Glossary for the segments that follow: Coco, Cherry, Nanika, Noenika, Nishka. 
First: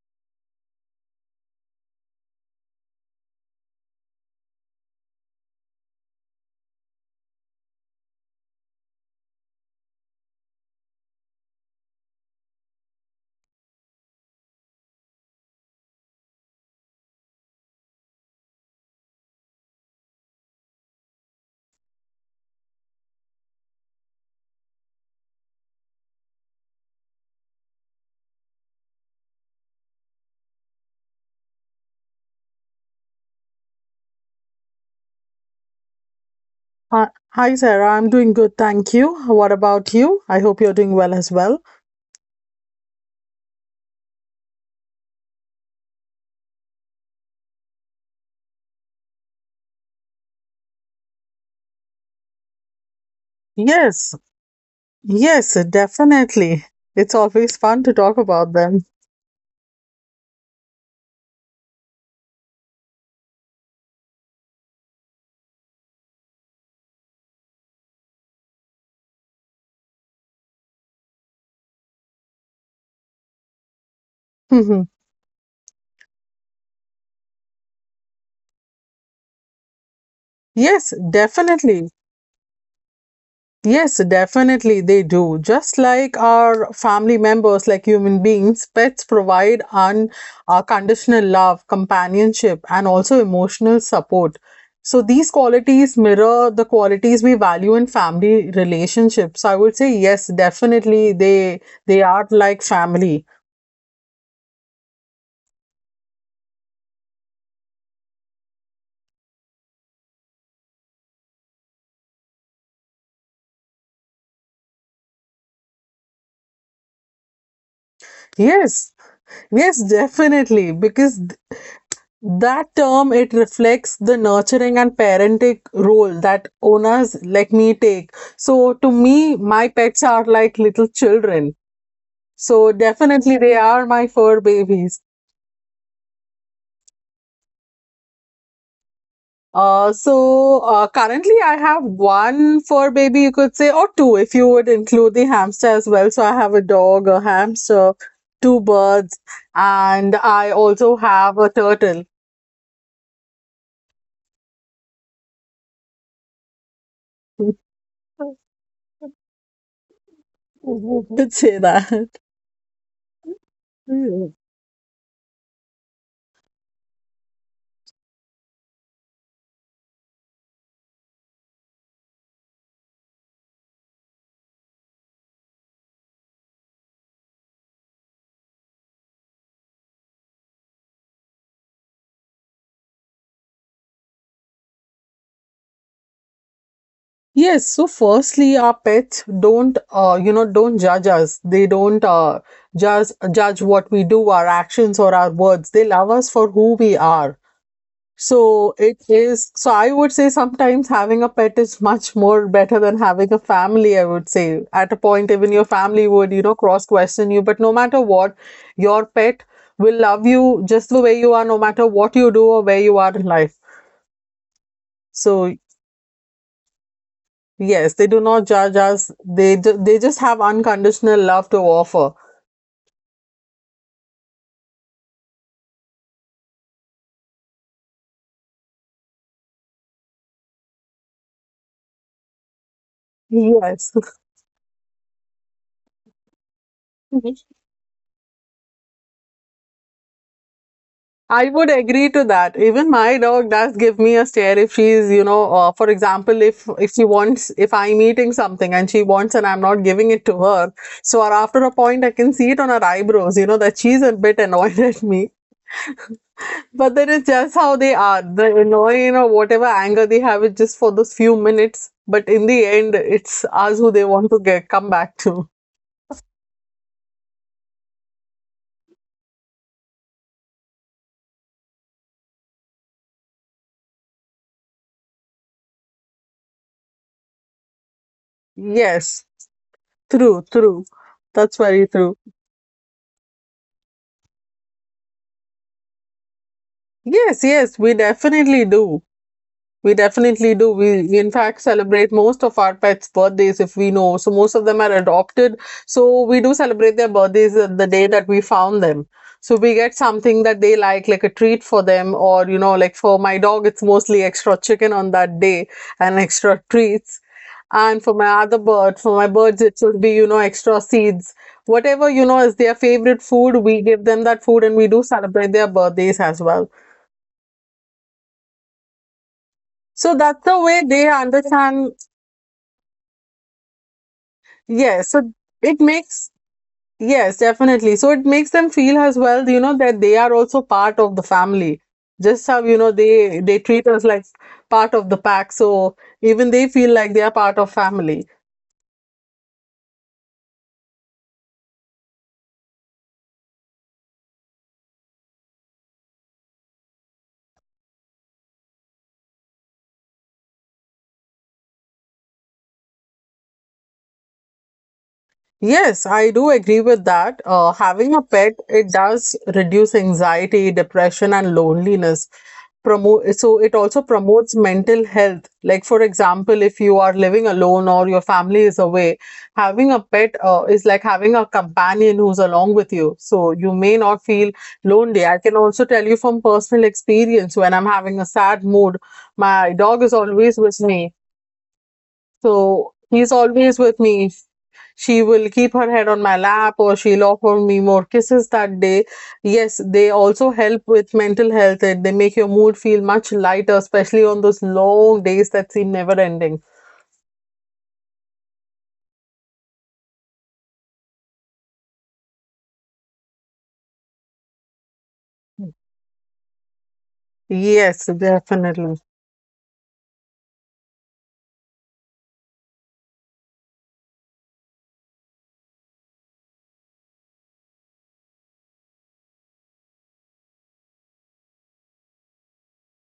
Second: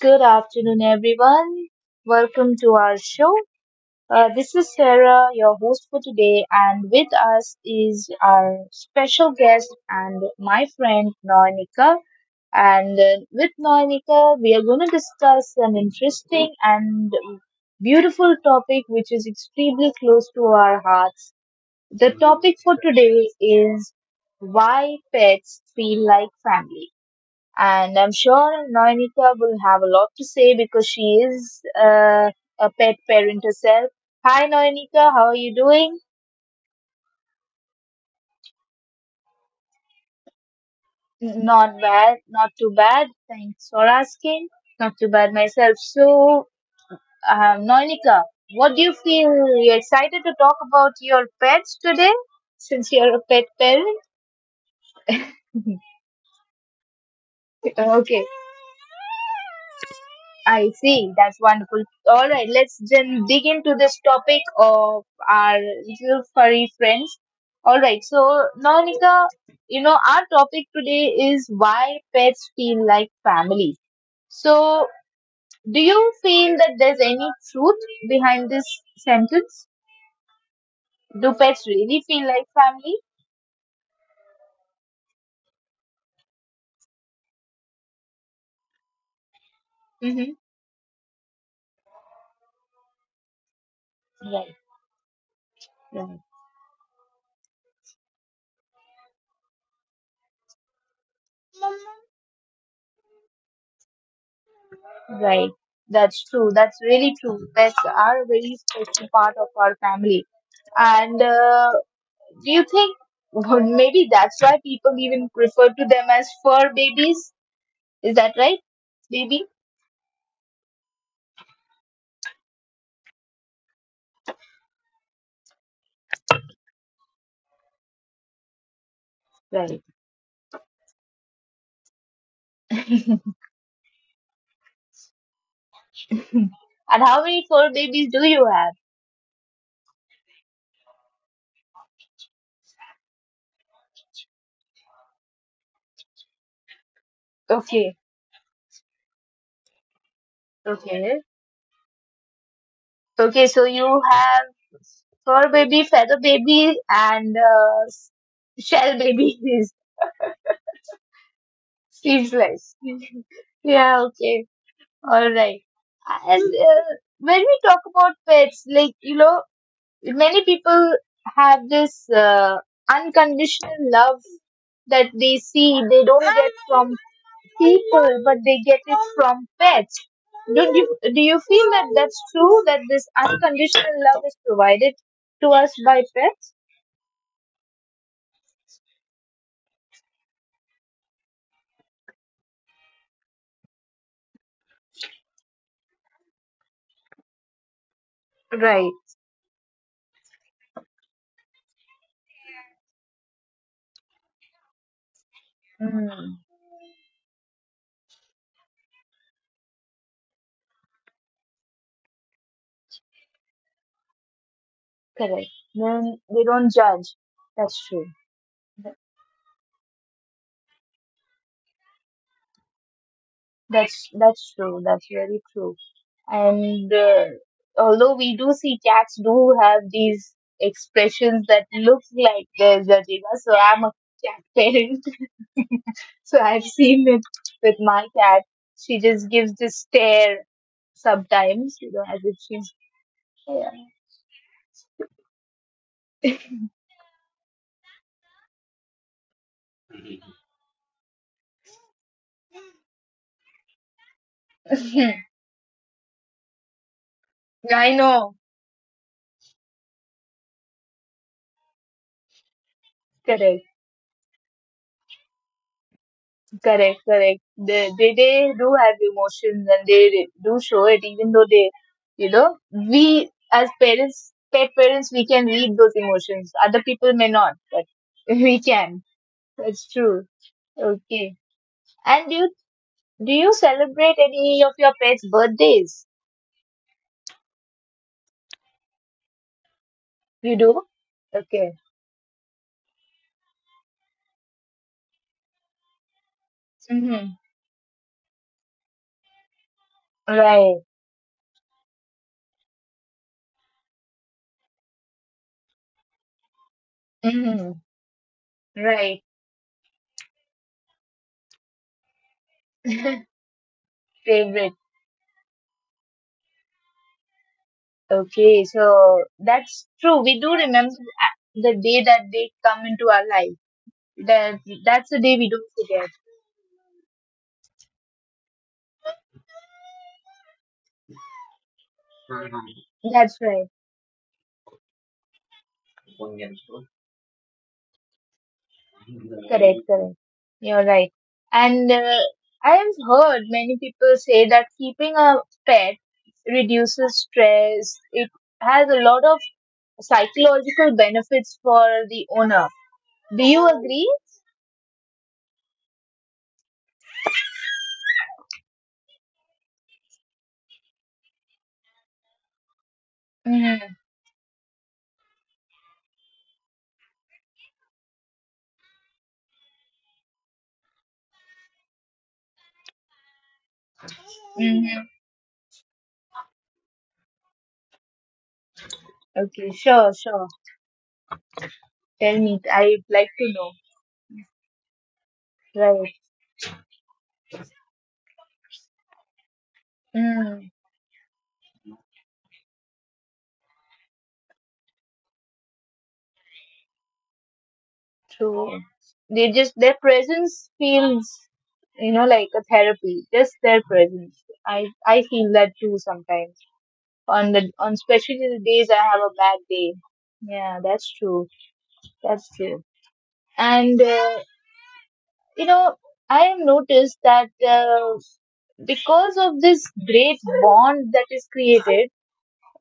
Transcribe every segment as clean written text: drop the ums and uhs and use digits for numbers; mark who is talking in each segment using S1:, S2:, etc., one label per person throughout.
S1: Good afternoon, everyone. Welcome to our show. This is Sarah, your host for today, and with us is our special guest and my friend Noenika. And with Noenika, we are going to discuss an interesting and beautiful topic which is extremely close to our hearts. The topic for today is why pets feel like family. And I'm sure Noenita will have a lot to say because she is a pet parent herself. Hi, Noenita, how are
S2: Hi,
S1: you
S2: hi,
S1: doing?
S2: Sarah. I'm doing good, thank you. What about you? I hope you're doing well as well.
S1: Not bad, not too bad. Thanks for asking. Not too bad myself. So, Noenika, what do you feel? You're excited to talk about your pets today since you're
S2: Yes,
S1: a pet parent?
S2: yes, definitely. It's always fun to talk about them.
S1: Okay. I see. That's wonderful. All right, let's then dig into this topic of our little furry friends. All right, so Naunika, you know, our topic today is why pets feel like family. So, do you feel that there's any truth behind this sentence?
S2: Yes,
S1: Do pets
S2: definitely.
S1: really feel like
S2: Yes, definitely they do. Just like our family members, like human beings, pets provide
S1: family?
S2: unconditional love, companionship, and also emotional support.
S1: Mm-hmm. Right,
S2: So these qualities
S1: right,
S2: mirror the qualities we value in family relationships. I would say yes, definitely they are like family.
S1: right. That's true. That's really true. Pets are a very special part of our family, and do you think, well, maybe that's why people even refer to them as fur babies? Is that right,
S2: Yes,
S1: baby?
S2: yes, definitely. Because that term, it reflects the nurturing and parenting role that owners like me take. So to me, my
S1: Right.
S2: pets are like little children. So definitely they are my fur babies.
S1: And how many fur babies do you have?
S2: Currently I have one fur baby, you could say, or two if you would include the hamster as well. So I have a dog, a hamster,
S1: Okay.
S2: two birds, and I also
S1: Okay.
S2: have a turtle.
S1: Okay. So you have fur baby, feather baby, and shell baby is
S2: You could say that.
S1: sleeveless. Yeah. Okay. All right. And when we talk about pets, like, you know, many people have this unconditional love that they see they don't get from people but they get it from pets. Do you do you feel that that's true, that this unconditional love is provided to us by pets?
S2: Yes, so firstly, our pets don't, you know, don't judge us. They don't, judge what we do, our actions or our words. They love us for who we are. So it
S1: Right.
S2: is. So I would say sometimes having a pet is much more better than having a family. I would say at a point even your family would, you know,
S1: Mm.
S2: cross question you. But no matter what, your pet will love you just the way you are, no matter what you do or where you are in life. So
S1: Correct. Then they don't judge.
S2: yes, they
S1: That's
S2: do not
S1: true.
S2: judge us.
S1: Th-
S2: They they just have unconditional love to offer.
S1: That's true. That's really true. And although we do see cats do have these expressions that look like they're judging us, so
S2: Yes.
S1: I'm a cat parent. So I've seen it with my cat. She just gives this stare
S2: I would
S1: sometimes,
S2: agree
S1: you
S2: to
S1: know, as
S2: that.
S1: if
S2: Even
S1: she's.
S2: my dog does give
S1: Yeah.
S2: me a stare if she's, you know, for example, if she wants, if I'm eating something and she wants and I'm not giving it to her, so or after a point I can see it on her eyebrows, you know, that she's a bit annoyed at me. But that is just how they are.
S1: I
S2: The
S1: know.
S2: annoying or whatever anger they have is just for those few minutes. But in the end, it's us who they
S1: Correct,
S2: want to get come back to.
S1: correct, correct. They do have emotions and they do show it, even though you know, we as parents, pet parents, we can read those emotions. Other people may not, but we
S2: Yes,
S1: can. That's
S2: true,
S1: true.
S2: true. That's
S1: Okay.
S2: very true.
S1: And do you celebrate any of your pets' birthdays?
S2: Yes, yes, we definitely do. We definitely do.
S1: You
S2: We
S1: do?
S2: in fact celebrate
S1: Okay.
S2: most of our pets' birthdays if we know. So most of them are adopted. So we do celebrate their birthdays, the day that we found them. So we get something that they like
S1: Right.
S2: a treat for them, or, you know, like for my dog, it's mostly extra chicken on that day and extra treats. And for
S1: Hmm.
S2: my other bird, for my birds,
S1: Right.
S2: it should be, you know, extra seeds. Whatever, you know, is their favorite food, we give them that food, and we do
S1: Favorite.
S2: celebrate their birthdays as well.
S1: Okay. So
S2: So
S1: that's
S2: that's the
S1: true.
S2: way
S1: We do
S2: they
S1: remember
S2: understand.
S1: the day that they come into our life. That
S2: Yes, so
S1: that's the
S2: it
S1: day we don't
S2: makes
S1: forget.
S2: yes definitely, so it makes them feel as well, you know, that they are also part of the family. Just how, you know, they
S1: That's
S2: treat us
S1: right.
S2: like part of the pack, so even they feel like they are part of family.
S1: Correct. Correct. You're right. And I have heard many people say that keeping a pet reduces stress. It has a lot of psychological benefits for the owner. Do you agree?
S2: Yes, I do agree with that. Having a pet, it does reduce anxiety, depression, and loneliness. Promote so it also
S1: Mm-hmm.
S2: promotes mental health. Like for example, if you are living alone or your family is away, having a pet, is like having a companion who's along with you. So you may not feel lonely. I
S1: Mm-hmm.
S2: can also tell you from personal experience when I'm having a sad mood, my dog is
S1: Okay. Sure.
S2: always with
S1: Sure.
S2: me.
S1: Tell
S2: So
S1: me,
S2: he's
S1: I'd like
S2: always
S1: to
S2: with
S1: know.
S2: me. She will keep her head on my
S1: Right.
S2: lap, or she'll offer me more kisses that day. Yes, they also help
S1: Mm,
S2: with mental health. They make your mood feel much lighter, especially on those long days that seem never ending.
S1: true. They just, their presence feels, you know, like a therapy. Just their presence. I feel that too sometimes. On
S2: Yes,
S1: the on especially the
S2: definitely.
S1: days I have a bad day. Yeah, that's true. That's true. And you know, I have noticed that because of this great bond that is created,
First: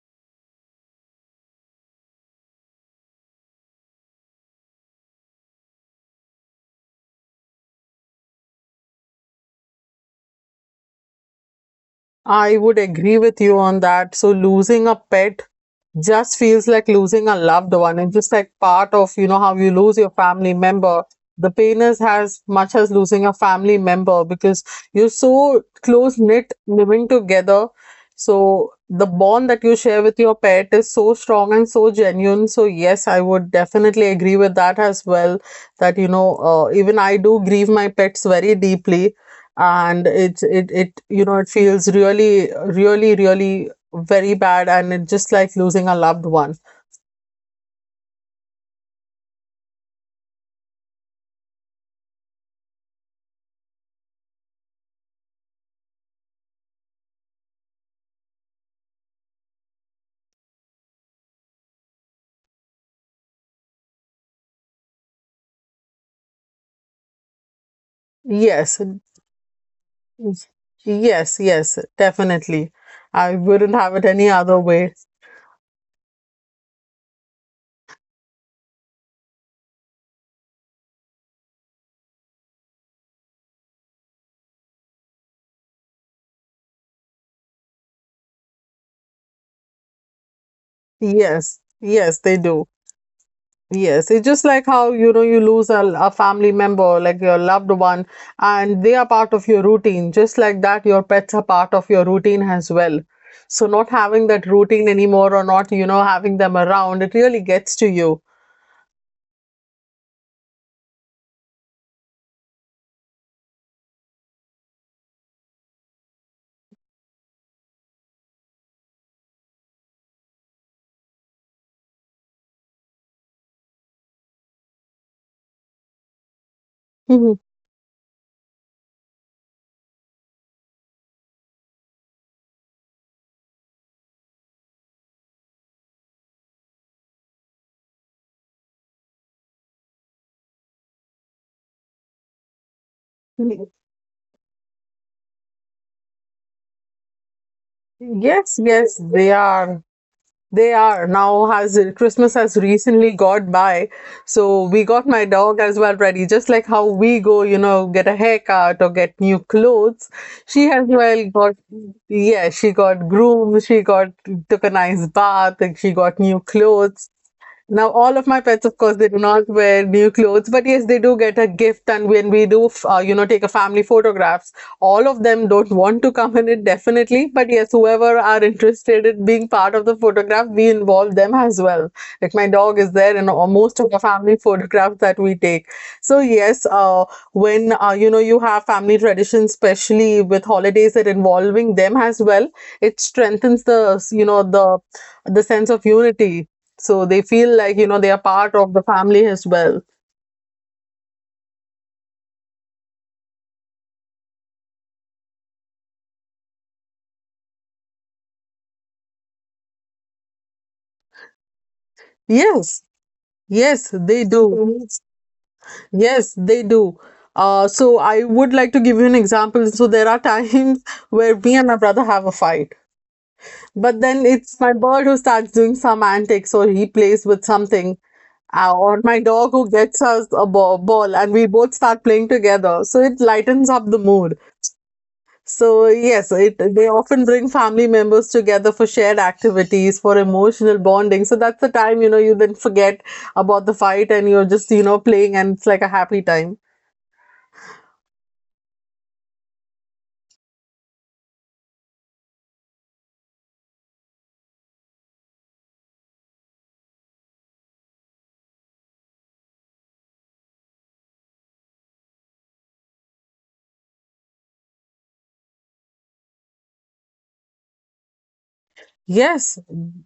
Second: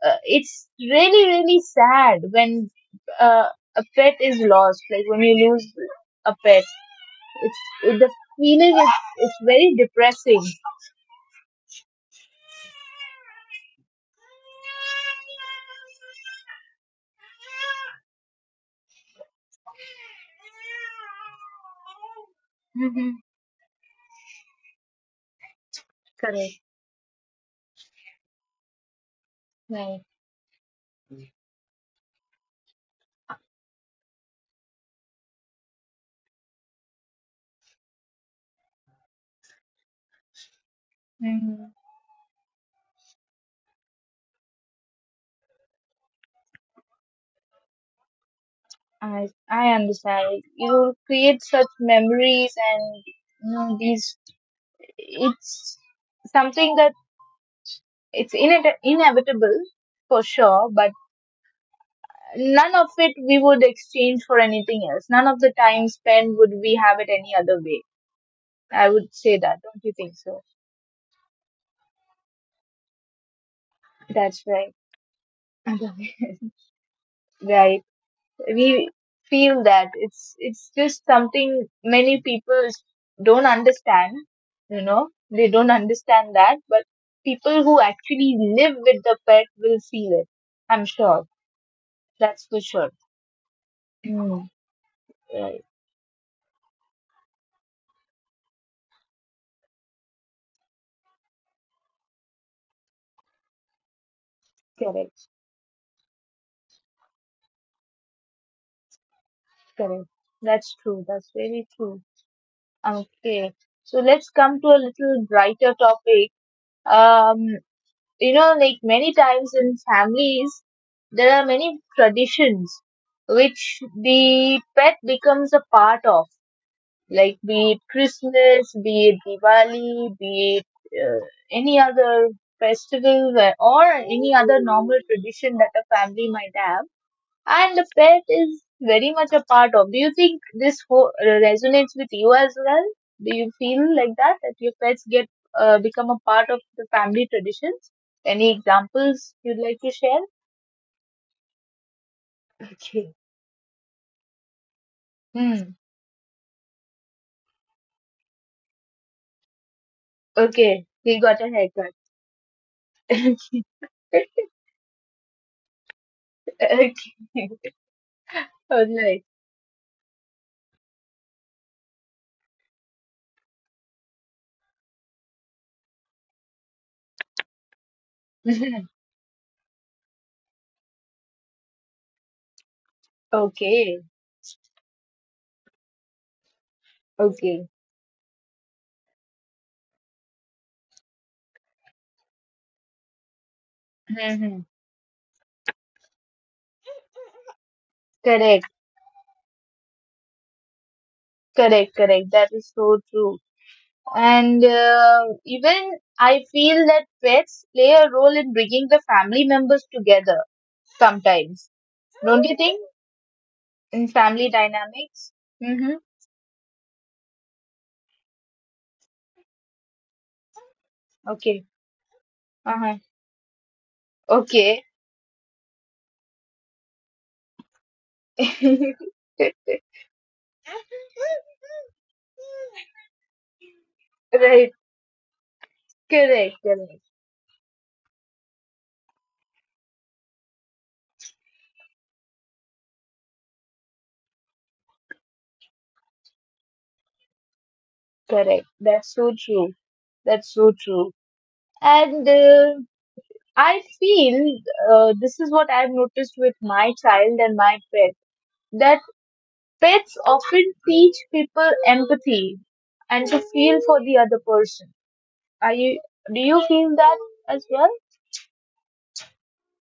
S1: it's really really sad when uh, a pet is lost. Like when you lose a pet, the feeling is it's very depressing.
S2: I would agree with you on that. So losing a pet just feels like losing a loved one, and just like part of, you know, how you lose your family member, the pain is as much as
S1: Hmm.
S2: losing a family member, because you're so close knit
S1: Correct.
S2: living together. So the bond that you share
S1: Right.
S2: with your pet is so strong and so genuine. So yes, I would definitely agree with that as well, that, you know, even I do grieve my pets very deeply, and it you know, it
S1: Hmm.
S2: feels really, really, really very bad, and it's just like losing a loved one.
S1: I understand. You create such memories, and you know these, it's something that it's inevitable for sure, but none of it we would exchange for anything else. None of the time spent would we have it any other way.
S2: Yes,
S1: I would say that, don't you think so?
S2: yes, yes, definitely. I wouldn't have it any
S1: That's
S2: other
S1: right.
S2: way.
S1: Right. We feel that it's just something many people don't understand, you know. They don't understand that, but people who actually live with the pet will feel it. I'm sure.
S2: Yes, yes, they
S1: That's
S2: do.
S1: for sure.
S2: Yes, it's just
S1: Mm,
S2: like how, you know, you lose a family member, like your loved one, and they are part of your routine. Just like that, your pets are part of your routine as well. So, not having that routine
S1: correct.
S2: anymore, or not, you know, having them around, it really gets to you.
S1: Correct. That's true. That's very true. Okay. So let's come to a little brighter topic. Um, you know, like many times in families there are many traditions which the pet becomes a part of, like be it Christmas, be it Diwali, be it any other festival or any other normal tradition that a family might have, and the pet is very much a part of. Do you think this whole resonates with you as well? Do you feel
S2: Mhm.
S1: like that your pets get become a part of the family traditions? Any
S2: Yes, yes,
S1: examples
S2: they
S1: you'd like to
S2: are.
S1: share?
S2: They are now. Has Christmas has
S1: Okay.
S2: recently got by, so we got my
S1: Hmm.
S2: dog as well ready. Just like how we go, you know, get a haircut or get new clothes. She
S1: Okay,
S2: has
S1: we got
S2: well
S1: a
S2: got,
S1: haircut.
S2: yeah, she got groomed, she got
S1: Okay.
S2: took a nice bath, and she got new clothes. Now, all of my pets,
S1: All
S2: of course, they
S1: right.
S2: do not wear new clothes, but yes, they do get a gift. And when we do, you know, take a family photographs, all of them don't want to come in it definitely. But yes, whoever are interested in being part of the photograph, we involve them as well. Like my dog is there in most of the
S1: Okay.
S2: family photographs that we take. So yes,
S1: Okay.
S2: when, you know, you have family traditions, especially with holidays, that involving them as well, it strengthens the,
S1: Hmm, hmm.
S2: sense of unity, so they feel like, you know, they are part of
S1: Correct.
S2: the family as well.
S1: Correct. Correct. That is so true. And even I feel that pets play a role in bringing the family members together sometimes. Don't you
S2: Yes,
S1: think?
S2: yes,
S1: In
S2: they
S1: family
S2: do. Yes.
S1: dynamics? Mm-hmm.
S2: Yes, they do. So I would like to give you an example. So there are times where me and
S1: Okay.
S2: my brother have a fight,
S1: Uh-huh.
S2: but then it's my
S1: Okay.
S2: bird who starts doing some antics, or he plays with something, or my dog who gets us a ball and we both start playing together. So it lightens up the mood.
S1: Right.
S2: So yes, it
S1: Correct.
S2: they
S1: Correct.
S2: often bring family members together for shared activities, for emotional bonding. So that's the time, you know, you then forget about the fight, and you're just, you know, playing, and it's like a happy time.
S1: Correct. That's so true. That's so true. And I feel this is what I've noticed with my child and my pet, that pets often teach people empathy and to feel for the other person. Are you, do you feel that as well?
S2: Yes,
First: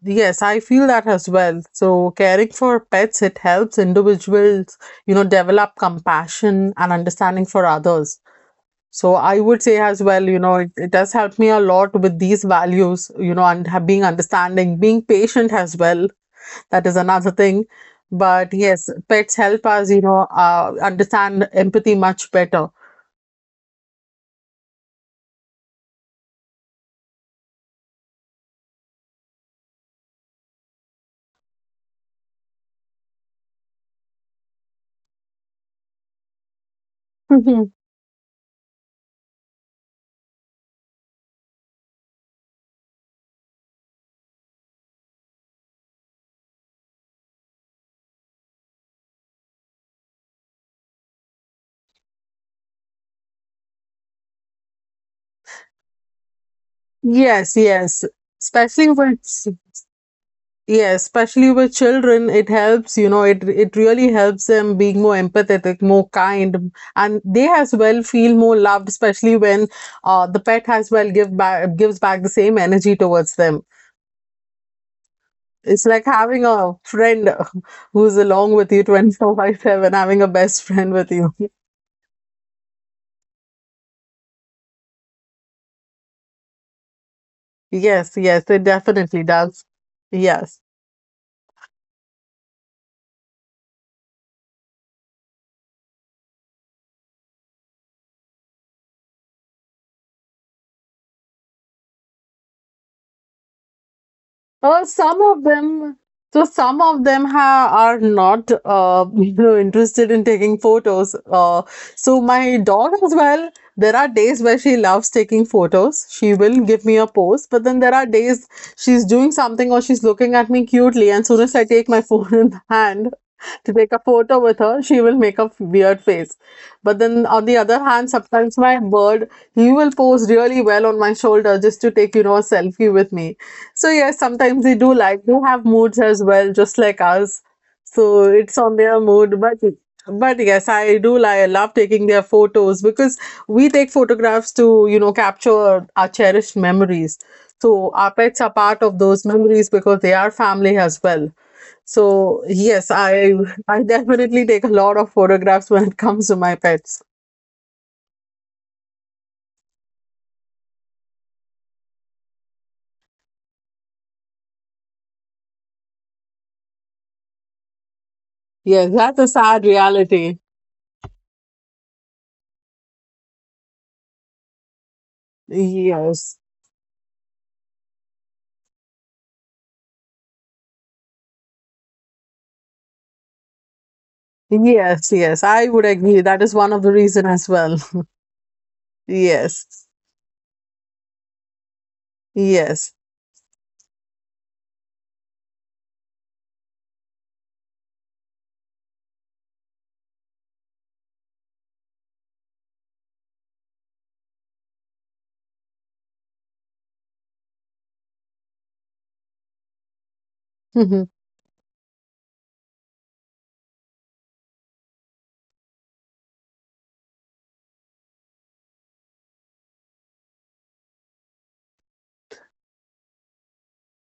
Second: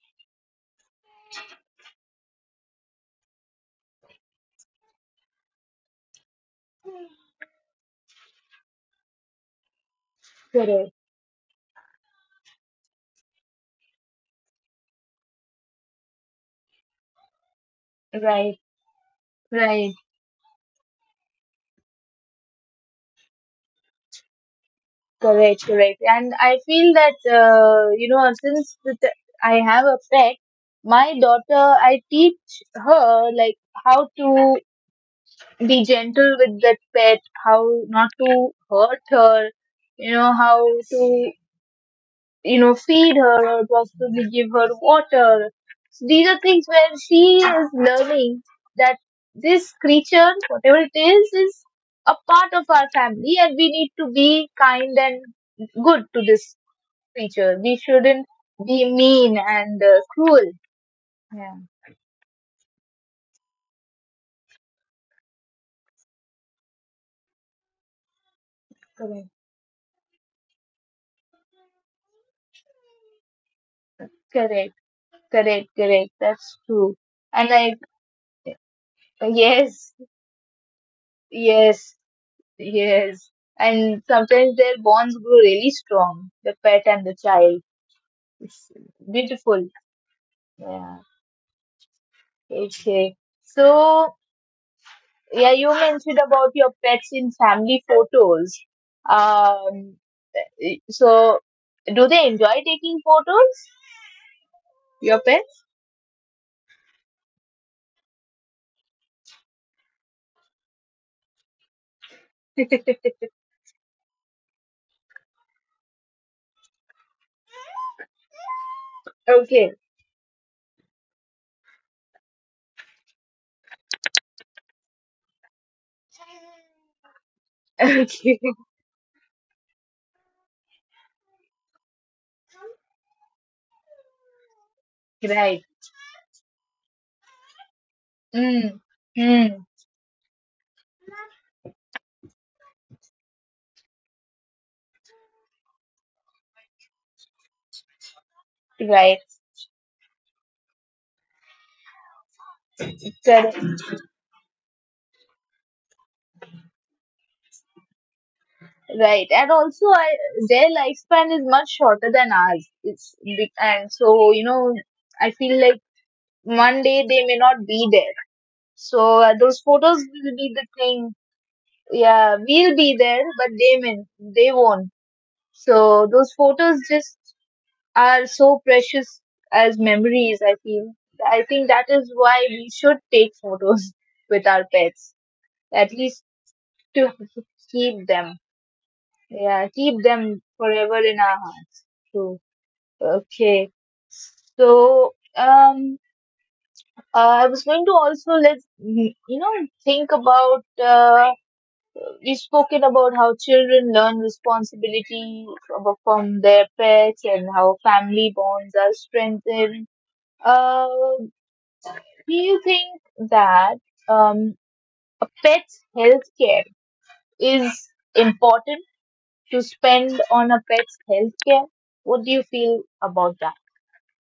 S2: yes, I feel that as well. So caring for pets, it helps individuals, you know, develop compassion and understanding for others. So I would say as well, you know, it
S1: Correct.
S2: does help me a lot with these values, you know, and have being understanding, being patient as well. That is another thing. But
S1: Right,
S2: yes, pets help us,
S1: right,
S2: you know, understand empathy much better.
S1: correct, correct. And I feel that you know, since the I have a pet, my daughter, I teach her like how to be gentle with that pet, how
S2: Mhm.
S1: not to hurt her, you know, how to, you know, feed her or possibly give her water. So these are things where she is learning that this creature, whatever it is a part of our family, and we need to be kind and good to this creature. We
S2: Yes,
S1: shouldn't
S2: yes.
S1: be
S2: Especially
S1: mean
S2: with
S1: and cruel.
S2: yes,
S1: Yeah,
S2: Especially with children, it helps, you know, it really helps them being more empathetic, more kind, and they as well feel more
S1: correct.
S2: loved, especially when the pet as well gives back the same energy towards them.
S1: Correct, correct, correct.
S2: It's like
S1: That's
S2: having
S1: true.
S2: a
S1: And
S2: friend
S1: like,
S2: who's along with you 24 by
S1: yes,
S2: 7, having a best friend with you.
S1: yes, yes. And sometimes their bonds grow really strong, the pet and the child.
S2: Yes,
S1: It's
S2: yes, it definitely
S1: beautiful.
S2: does.
S1: Yeah.
S2: Yes.
S1: Okay. So, yeah, you mentioned about your pets in family photos. Um, so do they enjoy taking photos, your
S2: Some of them, so some of them ha are not, you know, interested in taking photos. So
S1: pets?
S2: my dog as well, there are days where she loves taking photos. She will give me a pose, but then there are days she's doing
S1: Okay.
S2: something, or she's looking at me cutely, and soon as I take my phone in hand to take a photo with her, she will make a weird face. But then on the other hand,
S1: Okay.
S2: sometimes my bird, he will pose really well on my shoulder just to take, you know, a selfie with me. So yes, sometimes they do, like, they
S1: Right.
S2: have moods as well, just like us. So
S1: Mm.
S2: it's on their mood.
S1: Mm.
S2: But yes, I do like I love taking their photos, because we take photographs to, you know, capture our cherished memories. So our pets are part of
S1: Right.
S2: those memories, because they are family as well. So yes, I
S1: Correct.
S2: I definitely take a lot of photographs when it comes to my pets.
S1: Right. And also, I, their lifespan is much shorter than ours. It's big, and so, you know, I feel like one day they may not be there.
S2: Yes,
S1: So
S2: that's a
S1: those
S2: sad
S1: photos will be
S2: reality.
S1: the thing. Yeah, we'll be there, but they will, they won't. So those
S2: Yes.
S1: photos just are so precious as memories. I feel. I think that is why we should take photos with our pets,
S2: Yes, yes. I would
S1: at least
S2: agree. That is one of the
S1: to
S2: reason as well.
S1: keep them. Yeah,
S2: Yes.
S1: keep them forever in our hearts. True.
S2: Yes.
S1: Okay. So I was going to also let you know, think about. We've spoken about how children learn responsibility from their pets and how family bonds are strengthened. Uh, do you think that um, a pet's health care is important, to spend on a pet's health care? What do you feel about that?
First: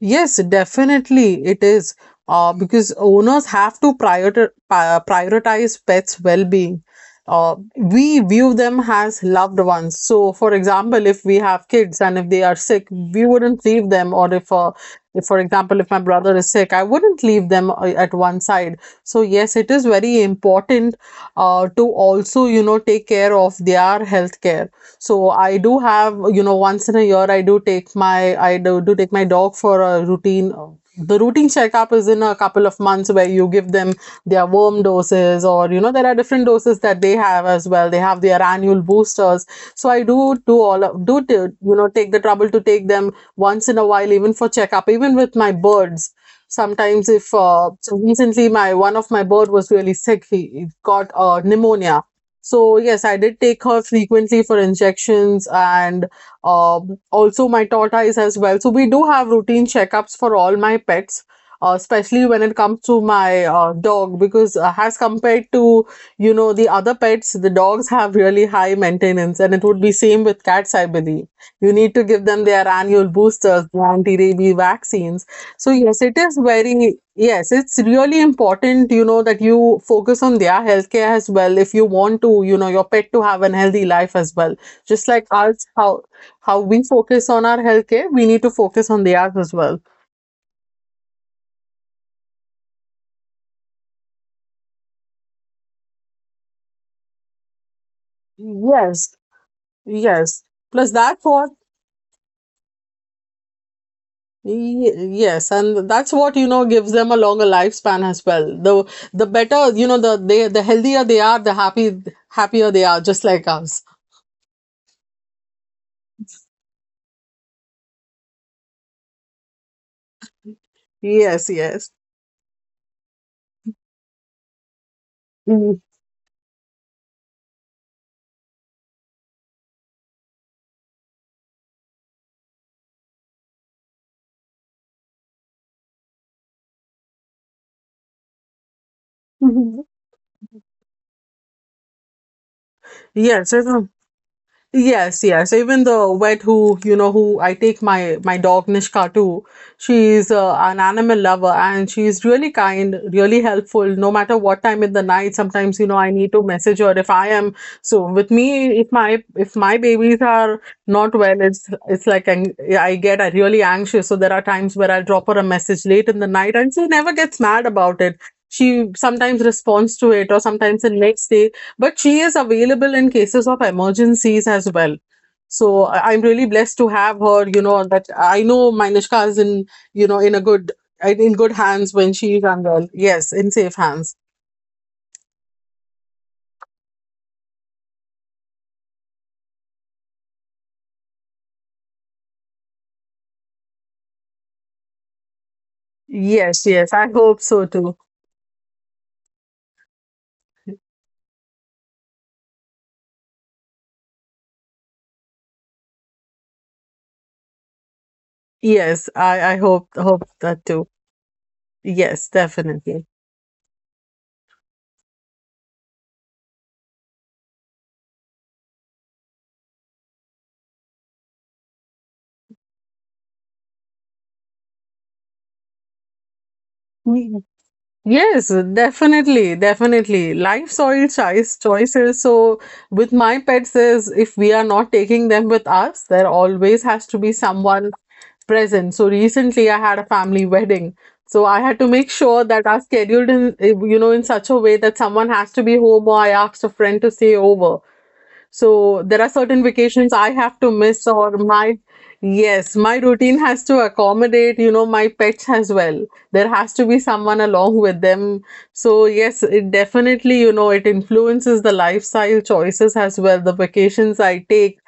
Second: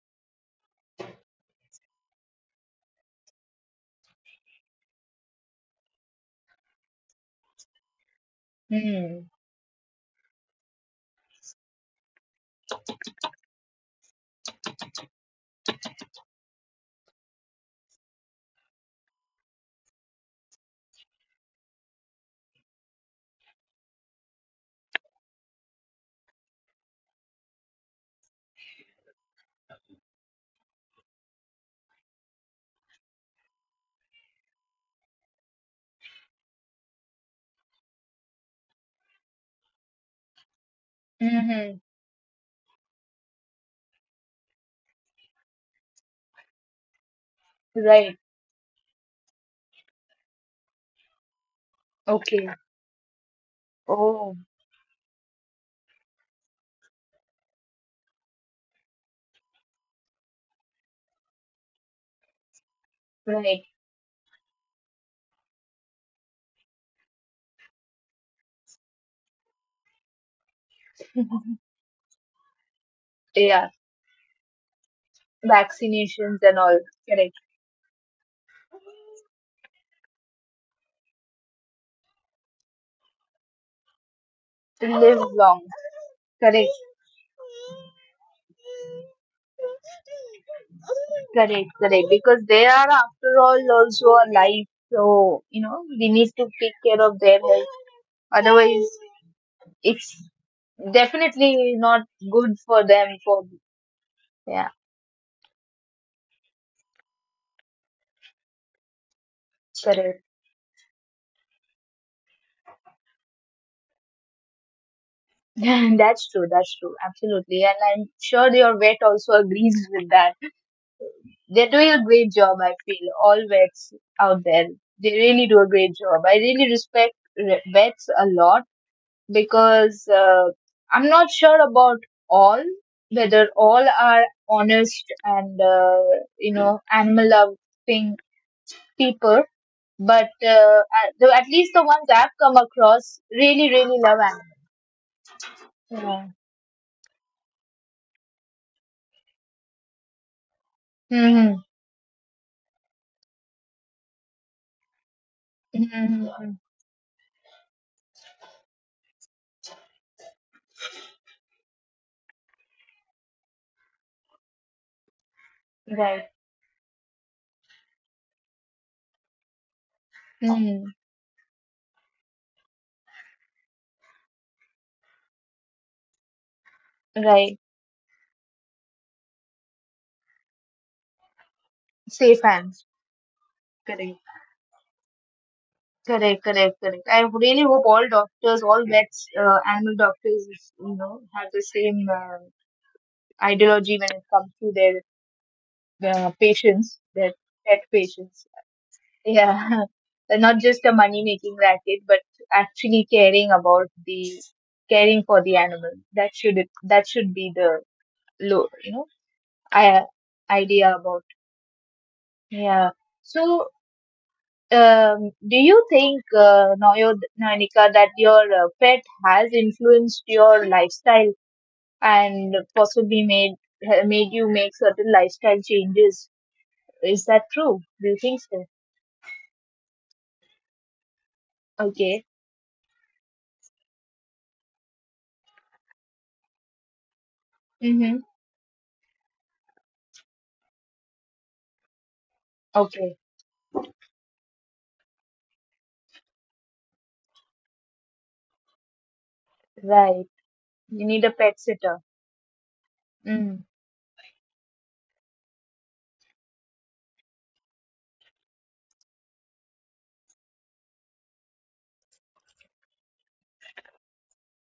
S2: Yes, definitely it is. Because owners have to prioritize pets' well-being. We view them as
S1: Hmm.
S2: loved ones. So, for example, if we have kids and if they are sick, we wouldn't leave them. Or if, for example, if my brother is sick, I wouldn't leave them, at one side. So, yes, it is very important to also, you know, take care of their health care, so I do have, you know, once in a year I do take my I do take my dog for a routine. The routine checkup is in a couple of months where you give them their worm doses, or you know, there are different doses that they have as well. They have their annual boosters. So I do all of, do t- you
S1: Mm-hmm.
S2: know take the trouble to take them once in a while, even for checkup, even with my birds. Sometimes, if so
S1: Right.
S2: recently my one of my bird was really sick, he got pneumonia.
S1: Okay.
S2: So yes, I did take her
S1: Oh,
S2: frequently for injections and also my tortoise as well. So we do have routine checkups for all my pets, especially when it comes to my
S1: right.
S2: dog because as compared to you know the other pets, the dogs have really high maintenance, and it would be same with cats, I believe. You need to give them their annual boosters,
S1: Yeah.
S2: the anti-rabies vaccines. So yes, it is
S1: Vaccinations and all. Correct.
S2: yes, it's really important, you know, that you focus on their healthcare as well if you want to, you know, your pet to have an healthy life as well.
S1: To
S2: Just
S1: live
S2: like us,
S1: long.
S2: how
S1: Correct.
S2: we focus on our healthcare, we need to focus on theirs as well.
S1: Correct, correct. Because they are, after all, also alive. So, you know, we need to take care of their health. Otherwise,
S2: Yes,
S1: it's
S2: yes. Plus that's what
S1: definitely not good for them. For yeah,
S2: yes, and that's what, you know, gives them a longer lifespan as well. The better, you know,
S1: correct.
S2: the healthier they are, the happy happier they are, just like us.
S1: That's true. That's true. Absolutely. And I'm sure your vet also agrees with that.
S2: Yes,
S1: They're doing
S2: yes.
S1: a great job. I feel all vets out there. They really do a
S2: Mhm.
S1: great job. I really respect vets a lot because I'm not sure about all, whether all are honest and you know, animal loving people, but at least the ones I've come across
S2: Yes,
S1: really
S2: even,
S1: really love animals.
S2: yes, yes. Even the
S1: Yeah.
S2: vet who, you know, who I take my dog Nishka to, she's an animal lover
S1: Mm-hmm.
S2: and she's really kind, really helpful. No matter what time in the night, sometimes you know I need to
S1: Mm-hmm.
S2: message her if I am. So with me, if my babies are not well, it's I get really anxious. So there are times where I'll drop her a message late in the
S1: Right.
S2: night, and she never gets mad about it. She sometimes responds to it, or sometimes
S1: Mm-hmm.
S2: the next day, but she is available in cases of emergencies as well. So I'm really blessed to have her.
S1: Right.
S2: You know that I know Manishka is in in a good, in good hands when she
S1: Safe
S2: is unwell.
S1: hands.
S2: Yes, in safe hands.
S1: Correct. Correct, correct, correct. I really hope all doctors, all vets, animal doctors, you know, have the same ideology when it comes to their
S2: Yes, yes.
S1: patience,
S2: I
S1: their
S2: hope so
S1: pet
S2: too.
S1: patients. Yeah, not just a money making racket, but actually caring about the, caring for the animal. That should it, that should be the lo, you
S2: Yes,
S1: know,
S2: I
S1: I,
S2: hope that too.
S1: idea about,
S2: Yes,
S1: yeah.
S2: definitely.
S1: So do you think Noyo Nanika that your pet has influenced your lifestyle and possibly made, made you make certain lifestyle changes? Is
S2: Mm.
S1: that true? Do you
S2: Yes,
S1: think so?
S2: definitely. Life's oil choices.
S1: Okay.
S2: So with my pets is if we are not taking them with us, there always has to be someone
S1: Mm-hmm.
S2: present. So recently I had a family wedding. So I had to make sure that I
S1: Okay.
S2: scheduled in, you know, in such a way that someone has to be home or I asked a friend to stay over. So there are certain vacations I
S1: Right.
S2: have to miss,
S1: You
S2: or
S1: need a pet
S2: my
S1: sitter.
S2: yes, my routine has
S1: Mm.
S2: to accommodate, you know, my pets as well. There has to be someone along with them. So yes, it definitely, you know, it influences the lifestyle choices as well. The vacations I take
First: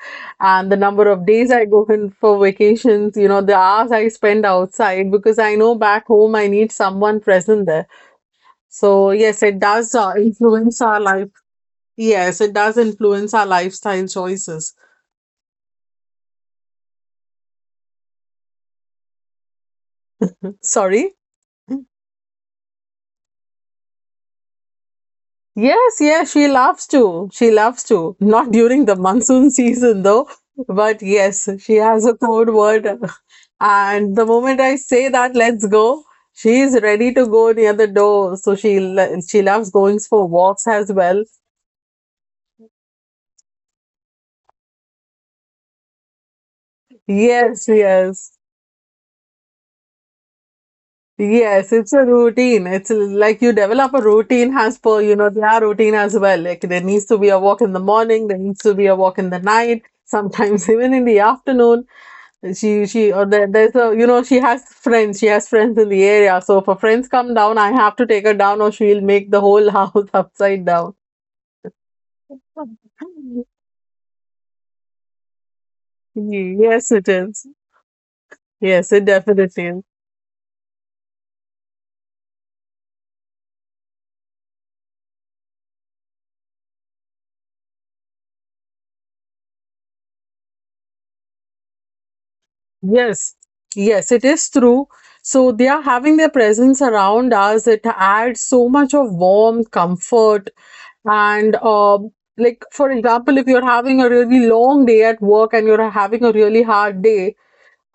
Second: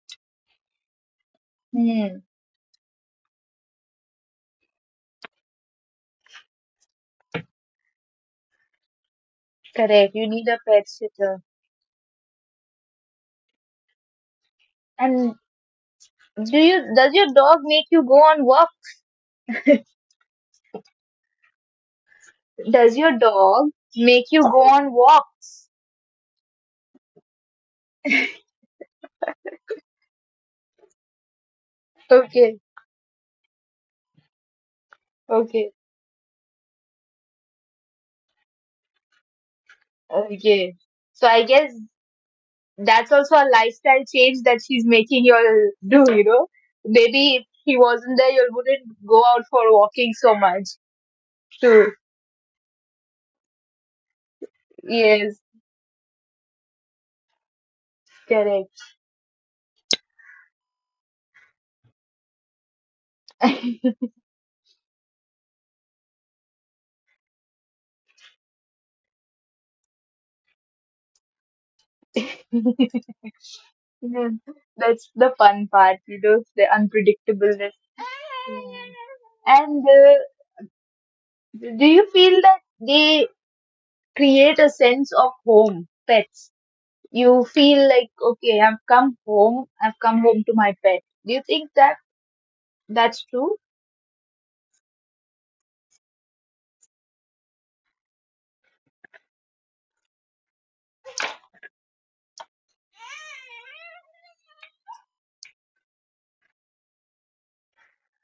S2: and the number of days I go in
S1: Mm.
S2: for vacations, you know, the hours I spend outside because I know back home I need someone present there. So yes, it does
S1: Correct. You need a
S2: influence
S1: pet
S2: our life.
S1: sitter.
S2: Yes, it does influence our lifestyle choices.
S1: And do you, does your dog make you go on walk?
S2: Sorry?
S1: Does your dog make you go on walks?
S2: Yes, yes, she loves to. She loves to. Not during the monsoon season, though. But yes, she has a code
S1: Okay.
S2: word. And the moment I say that, let's
S1: Okay.
S2: go, she is ready to go near the door. So she loves going for walks
S1: Okay.
S2: as well.
S1: So I guess that's also a lifestyle change that she's making you all do, you know? Maybe if
S2: Yes,
S1: he wasn't there
S2: yes.
S1: you all wouldn't go out for walking so much.
S2: Yes,
S1: True.
S2: it's a routine. It's like you develop a routine as per, you
S1: Yes.
S2: know, their routine as well. Like there needs to be a walk in the morning, there needs
S1: Correct.
S2: to be a walk in the night, sometimes even in the afternoon. She or there's a you know, she has friends in the area. So if her friends come down, I have to take her down or she'll make the whole house upside down.
S1: Yeah, that's the fun part, you know, the
S2: Yes, it
S1: unpredictableness.
S2: is.
S1: Mm.
S2: Yes, it
S1: And
S2: definitely is.
S1: do you feel that they create a sense of home, pets? You feel like, okay, I've come home to my pet. Do you think that that's true?
S2: Yes, yes, it is true. So they are having their presence around us. It adds so much of warmth, comfort, and like for example, if you're having a really long day at work and you're having a really hard day,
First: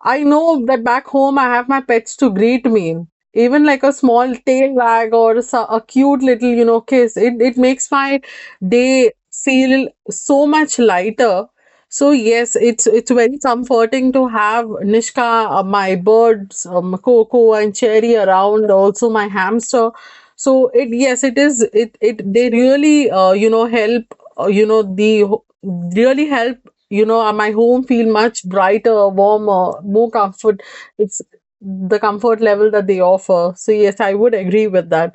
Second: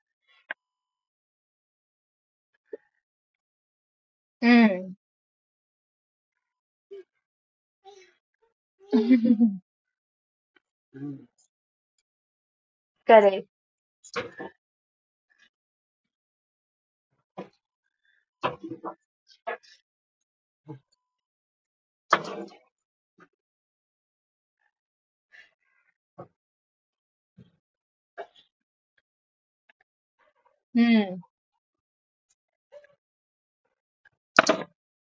S2: I know that back home I have my pets to greet me. Even like a small tail
S1: Hmm.
S2: wag or a cute little, you know, kiss. It makes my day feel so much lighter. So yes, it's very
S1: Correct.
S2: comforting to have Nishka, my birds, Coco and Cherry around, also my hamster. So it yes, it is it they really you know help you know really help you know my home feel much brighter, warmer, more comfort.
S1: Hmm.
S2: It's the comfort level that they offer, so yes, I would agree with that.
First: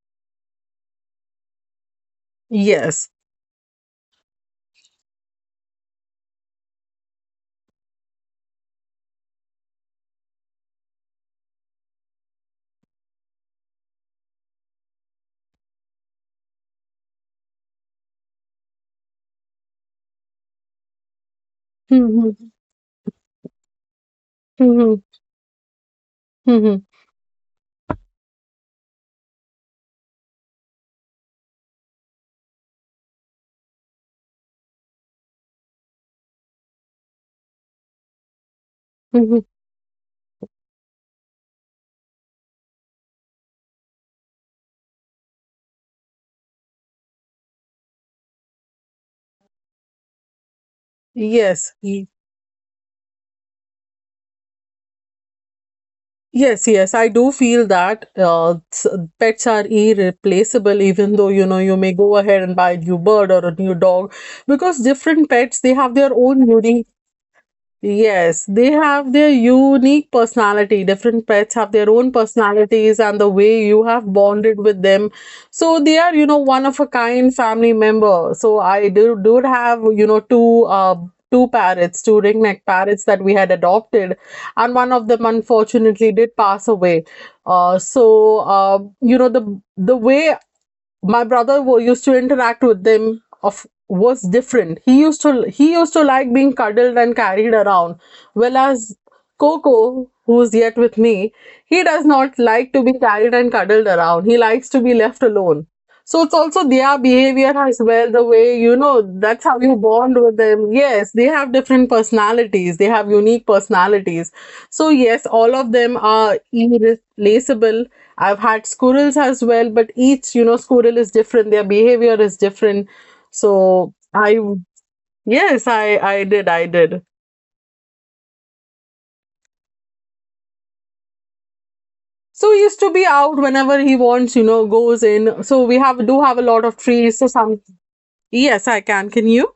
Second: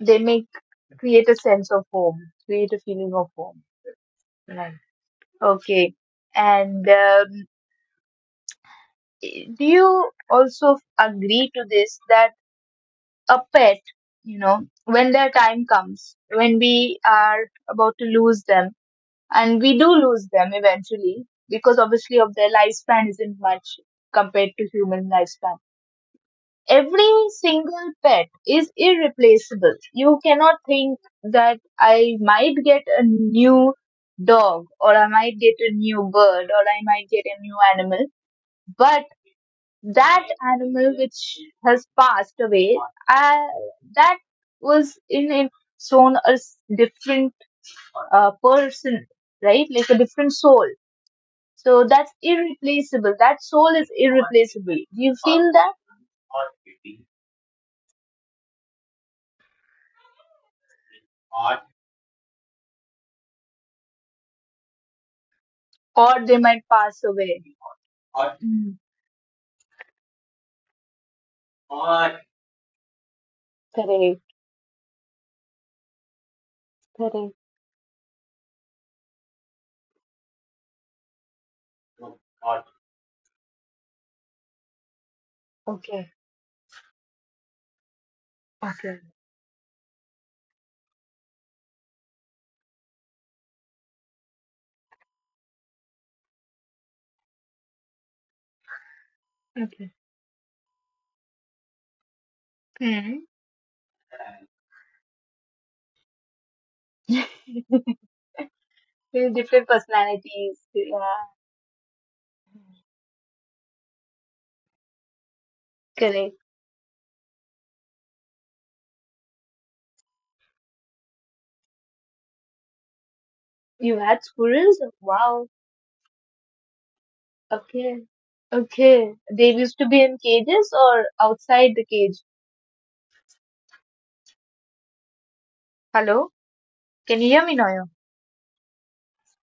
S1: They make, create a sense of home, create a
S2: Yes.
S1: feeling of home. Right. Okay. And do you also agree to this that a pet, you know, when their time comes, when we are about to lose them, and we do lose them eventually because obviously of
S2: Mhm,
S1: their lifespan isn't much compared to
S2: mhm,
S1: human lifespan.
S2: mhm,
S1: Every single pet is irreplaceable. You cannot think that I might get a new dog or I might get a new bird or I might get a new animal, but
S2: mhm.
S1: that animal which has passed away, uh, that was in its own different person, right? Like a different soul. So
S2: yes
S1: that's
S2: y-
S1: irreplaceable. That soul is irreplaceable. Do you feel that?
S2: yes, yes, I do feel that pets are irreplaceable, even though you know you may go ahead and buy a new bird or a new dog, because different pets they have
S1: Or
S2: their
S1: they
S2: own
S1: might pass
S2: unique.
S1: away.
S2: Yes,
S1: Mm,
S2: they have their unique personality. Different pets have their own personalities and the way you have bonded with them. So they are, you know, one of a kind family member. So I do do have, you know, two parrots, two ringneck parrots that we had adopted, and one of them
S1: okay,
S2: unfortunately did pass away.
S1: okay,
S2: You know, the way my brother used to interact with them of was different. He used to like being cuddled and carried around, whereas
S1: okay.
S2: Coco, who's yet with me, he does not like to be
S1: Hmm.
S2: carried and cuddled around. He likes to be left alone. So it's also their behavior as well, the way, you know,
S1: They're
S2: that's
S1: different
S2: how you bond with
S1: personalities.
S2: them.
S1: Yeah,
S2: Yes, they have different personalities, they have unique personalities. So yes, all of them
S1: correct.
S2: are irreplaceable. I've had squirrels as well, but each, you know, squirrel is different. Their behavior is different.
S1: You
S2: So
S1: had
S2: I,
S1: squirrels? Wow.
S2: yes, I did, I did.
S1: Okay. Okay. They used to be in cages or outside the cage?
S2: So he used to be out whenever he wants, you know, goes in. So we have do
S1: Hello,
S2: have a lot of
S1: can
S2: trees.
S1: you
S2: So
S1: hear me
S2: some,
S1: now?
S2: yes, I can. Can you?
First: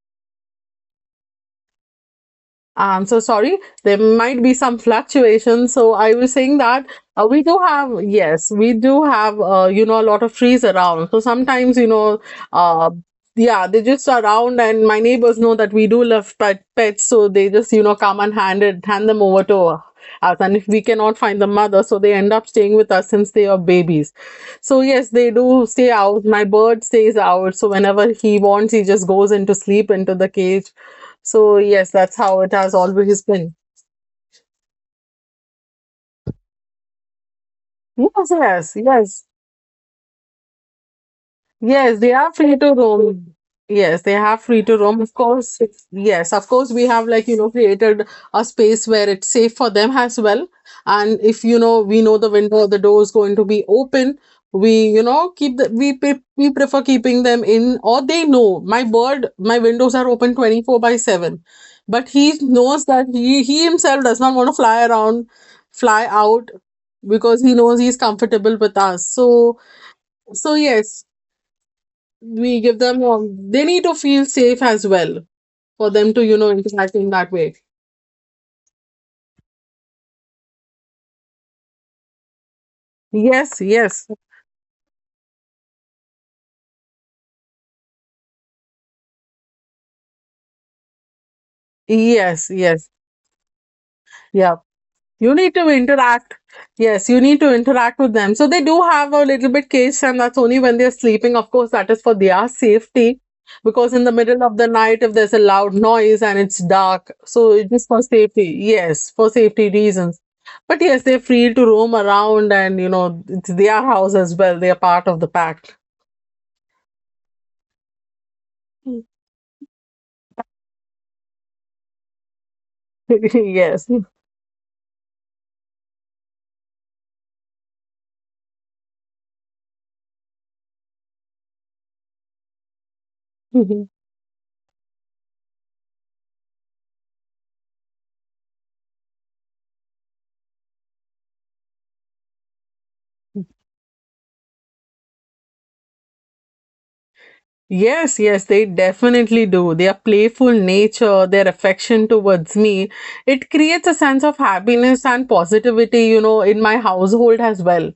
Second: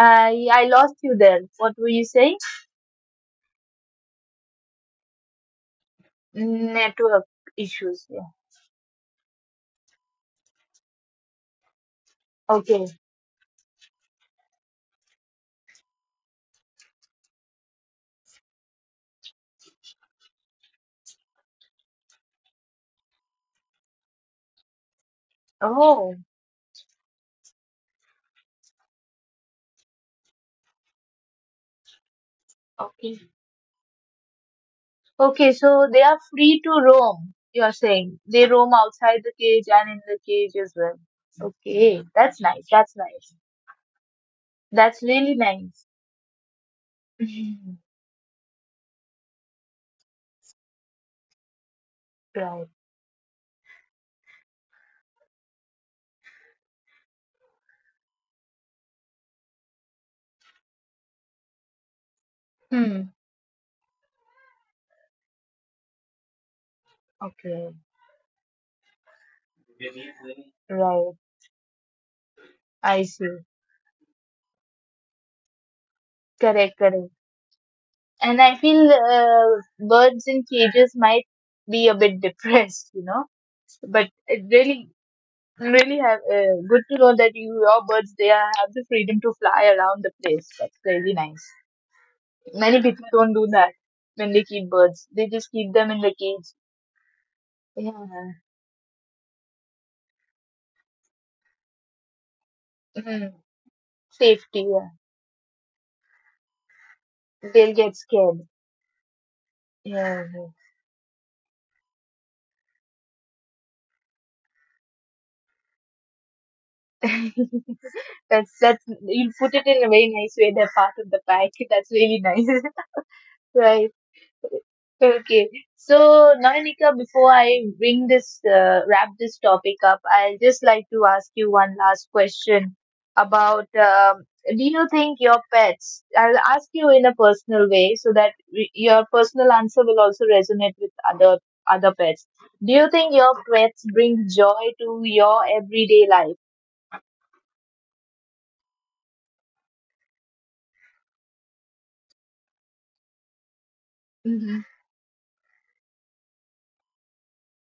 S1: I lost you there. What were you saying?
S2: So sorry. There might be some fluctuations. So I was saying that
S1: Network
S2: we do have,
S1: issues. Yeah.
S2: yes, we do have, you know, a lot of trees around. So sometimes, you know, uh,
S1: Okay.
S2: yeah, they just are around, and my neighbors know that we do love pets, so they just, you know, come and hand it, hand them over to us. And if we cannot find the mother, so they end up staying with us since they are babies. So yes, they do stay out.
S1: Oh,
S2: My bird stays out. So whenever he wants, he just goes into sleep into the cage. So yes, that's how it has always
S1: okay.
S2: been.
S1: Okay, so they are free to roam, you're
S2: Yes,
S1: saying. They
S2: yes,
S1: roam
S2: yes.
S1: outside the cage and in the cage as well.
S2: Yes,
S1: Okay,
S2: they are
S1: that's
S2: free
S1: nice.
S2: to
S1: That's
S2: roam.
S1: nice.
S2: Yes, they have free to roam.
S1: That's
S2: Of
S1: really
S2: course,
S1: nice.
S2: yes, of course, we have like, you know,
S1: Mhm.
S2: created a space where it's safe for them as well. And if, you know, we know the
S1: Right.
S2: window, the door is going to be open, we, you know, keep the, we, pre- we prefer keeping them in, or they know my bird, my windows are open 24 by 7. But he knows
S1: Hmm.
S2: that he himself does not want to fly around, fly out, because he
S1: Okay.
S2: knows he's comfortable with us. So, so
S1: Right.
S2: yes, we give
S1: I
S2: them
S1: see.
S2: they need to feel safe as well for them to you know
S1: Correct, correct.
S2: interact in that way.
S1: And I feel birds in cages might be a bit depressed,
S2: yes
S1: But
S2: yes
S1: it really really have good to know that you your birds they are, have the freedom to fly around the place, that's really nice.
S2: yes
S1: Many people
S2: yes
S1: don't do that when they keep
S2: yeah,
S1: birds, they just
S2: you
S1: keep
S2: need to
S1: them in the cage.
S2: interact. Yes, you need to
S1: Yeah.
S2: interact with them, so they do have a little bit cage time. That's only when they're sleeping. Of course, that is for their
S1: Mhm.
S2: safety, because in the
S1: Safety,
S2: middle of the
S1: yeah,
S2: night if there's a loud noise and it's dark,
S1: they'll
S2: so it
S1: get
S2: is for
S1: scared,
S2: safety. Yes, for safety
S1: yeah.
S2: reasons. But yes, they're free to roam around, and you know it's their house as well, they are part of the pack.
S1: Yeah. That's, you put it in a very nice way, they're part of the pack. That's really nice. Right.
S2: Yes.
S1: Okay, so Nanika, before I bring this wrap this topic up, I'll just like to ask you one last question about do you think your pets? I'll ask you in a personal way so that your personal answer will also resonate with other pets. Do you think your pets bring joy to your everyday life?
S2: Yes, yes, they definitely do. Their playful nature, their affection towards me, it creates a sense of
S1: Hmm.
S2: happiness and positivity, you know, in my household as well.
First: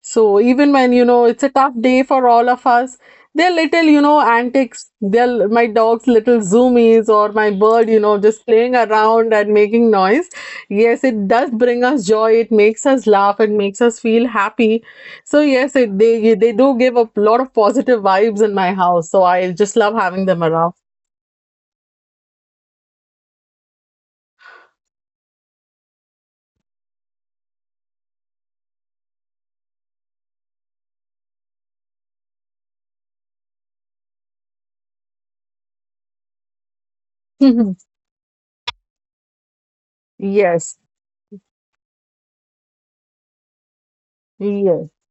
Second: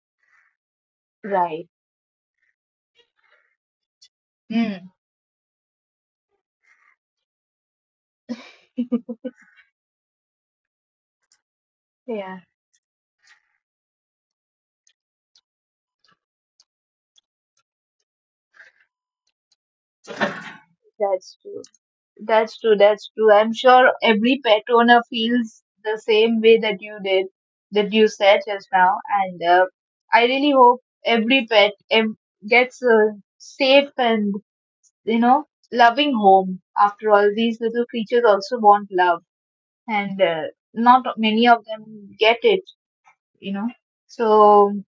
S2: So even when you know it's a
S1: Right.
S2: tough day for all of us, their little you know
S1: Mm.
S2: antics, their my dog's little zoomies or my bird, you know, just playing around and making noise. Yes, it does bring us joy.
S1: Yeah,
S2: It makes us laugh. It makes us feel happy. So yes, they do give a lot of positive vibes in my house. So I just love having them around.
S1: that's true. That's true. That's true. I'm sure every pet owner feels the same way that you did, that you said just now. And I really hope every pet gets a safe and, you know, loving home. After all, these little creatures also want love, and
S2: yes,
S1: not many of them get it, you know.
S2: yes,
S1: So,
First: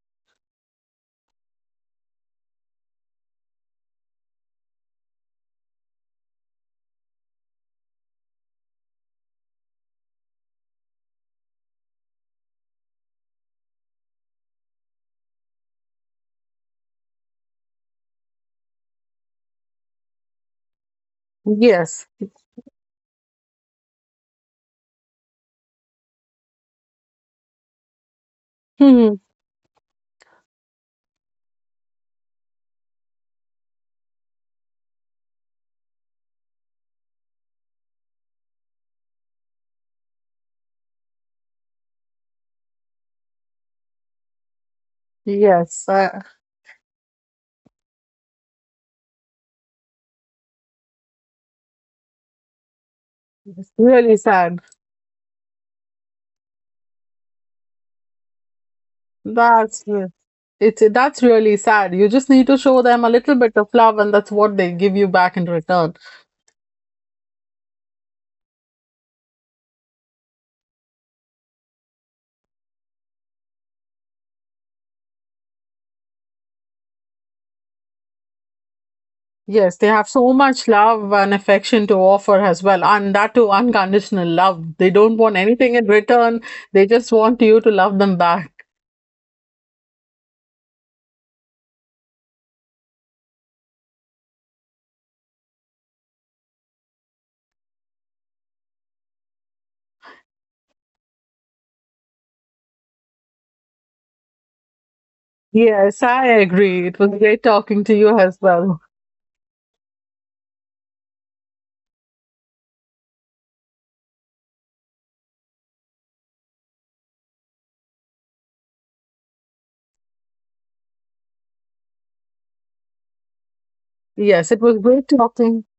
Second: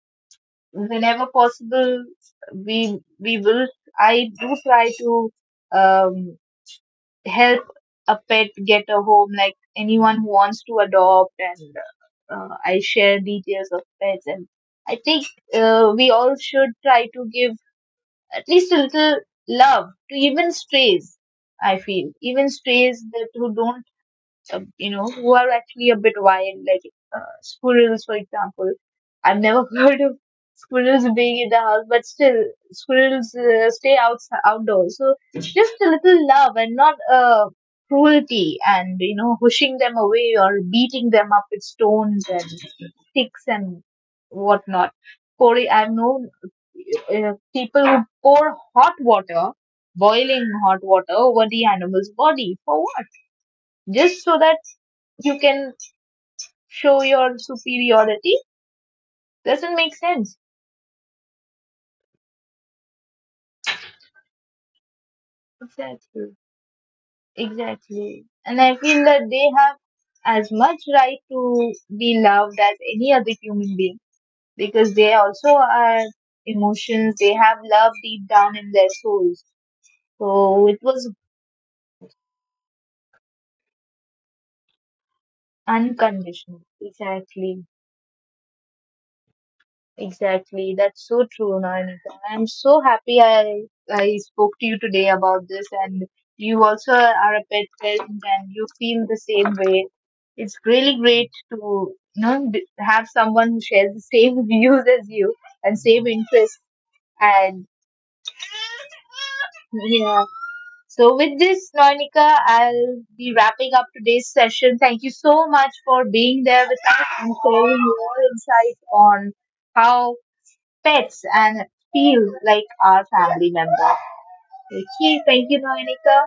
S1: whenever possible, we will. I do try to um, help a pet get a home, like anyone who wants to adopt, and I share details of pets. And I think we all should try to give at least a little love to even strays. I feel
S2: yes,
S1: even strays that who don't, you know, who are actually a bit wild, like squirrels, for example. I've never heard of squirrels being in the house, but still, squirrels stay outside, outdoors. So just a little love and not cruelty and you know pushing them away or beating them up with stones and sticks and whatnot. Pouring, I've known
S2: yes.
S1: people who pour hot water, boiling hot water over the animal's body for what? Just so that
S2: Really sad.
S1: you can show your superiority? Doesn't make sense.
S2: That's really It's that's really sad. You just need to show them a little bit of love, and that's what they give you back in
S1: What's
S2: return.
S1: Exactly. And I feel that they have as much right to be loved as any other human being because they also are emotions, they have love deep down in their souls.
S2: Yes, they have
S1: So it
S2: so
S1: was
S2: much love and affection to offer as well, and that too unconditional love. They don't want anything in
S1: unconditional.
S2: return. They just
S1: Exactly.
S2: want you to love them back.
S1: Exactly. That's so true, Nanika. I'm so happy I spoke to you today about this, and you also are a pet parent, and you feel the same way. It's really great to you know have someone who shares the same views as you and same
S2: Yes,
S1: interests.
S2: I agree. It was
S1: And
S2: great talking to you as well.
S1: yeah. So with this, Nanika, I'll be wrapping up today's session. Thank you so much for being there with us and sharing your insights on how pets and feel like our family member.
S2: Yes, it
S1: Okay,
S2: was
S1: thank
S2: great
S1: you,
S2: talking
S1: Noenika.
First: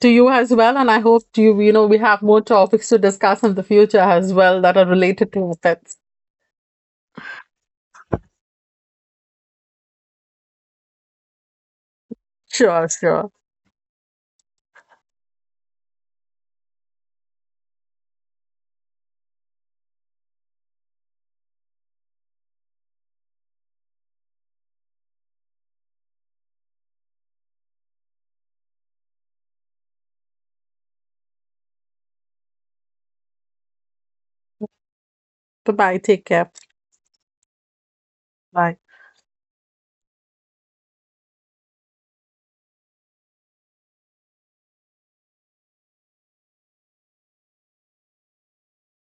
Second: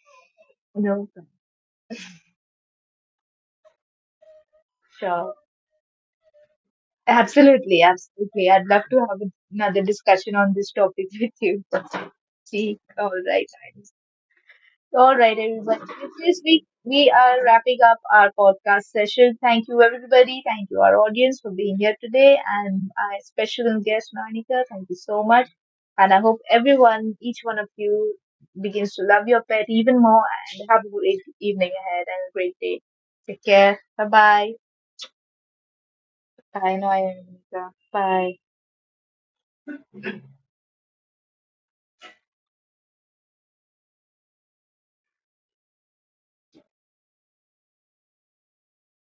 S2: to you as well, and I
S1: No,
S2: hope you you know we have more topics to discuss in the future as well that are related
S1: sure.
S2: to pets.
S1: Absolutely, absolutely. I'd love to have another discussion on this topic with you. See,
S2: Sure,
S1: all
S2: sure.
S1: right. All right, everyone. With this week, we are wrapping up our podcast session. Thank you, everybody. Thank you, our audience, for being here today. And our special guest, Monica, thank you so much. And I hope everyone, each one of you, begins to love your pet even more and have a great evening ahead and a great day. Take care. Bye-bye.
S2: Bye bye. Take care.
S1: Bye, Bye, Noah and Monica. Bye.
S2: Bye.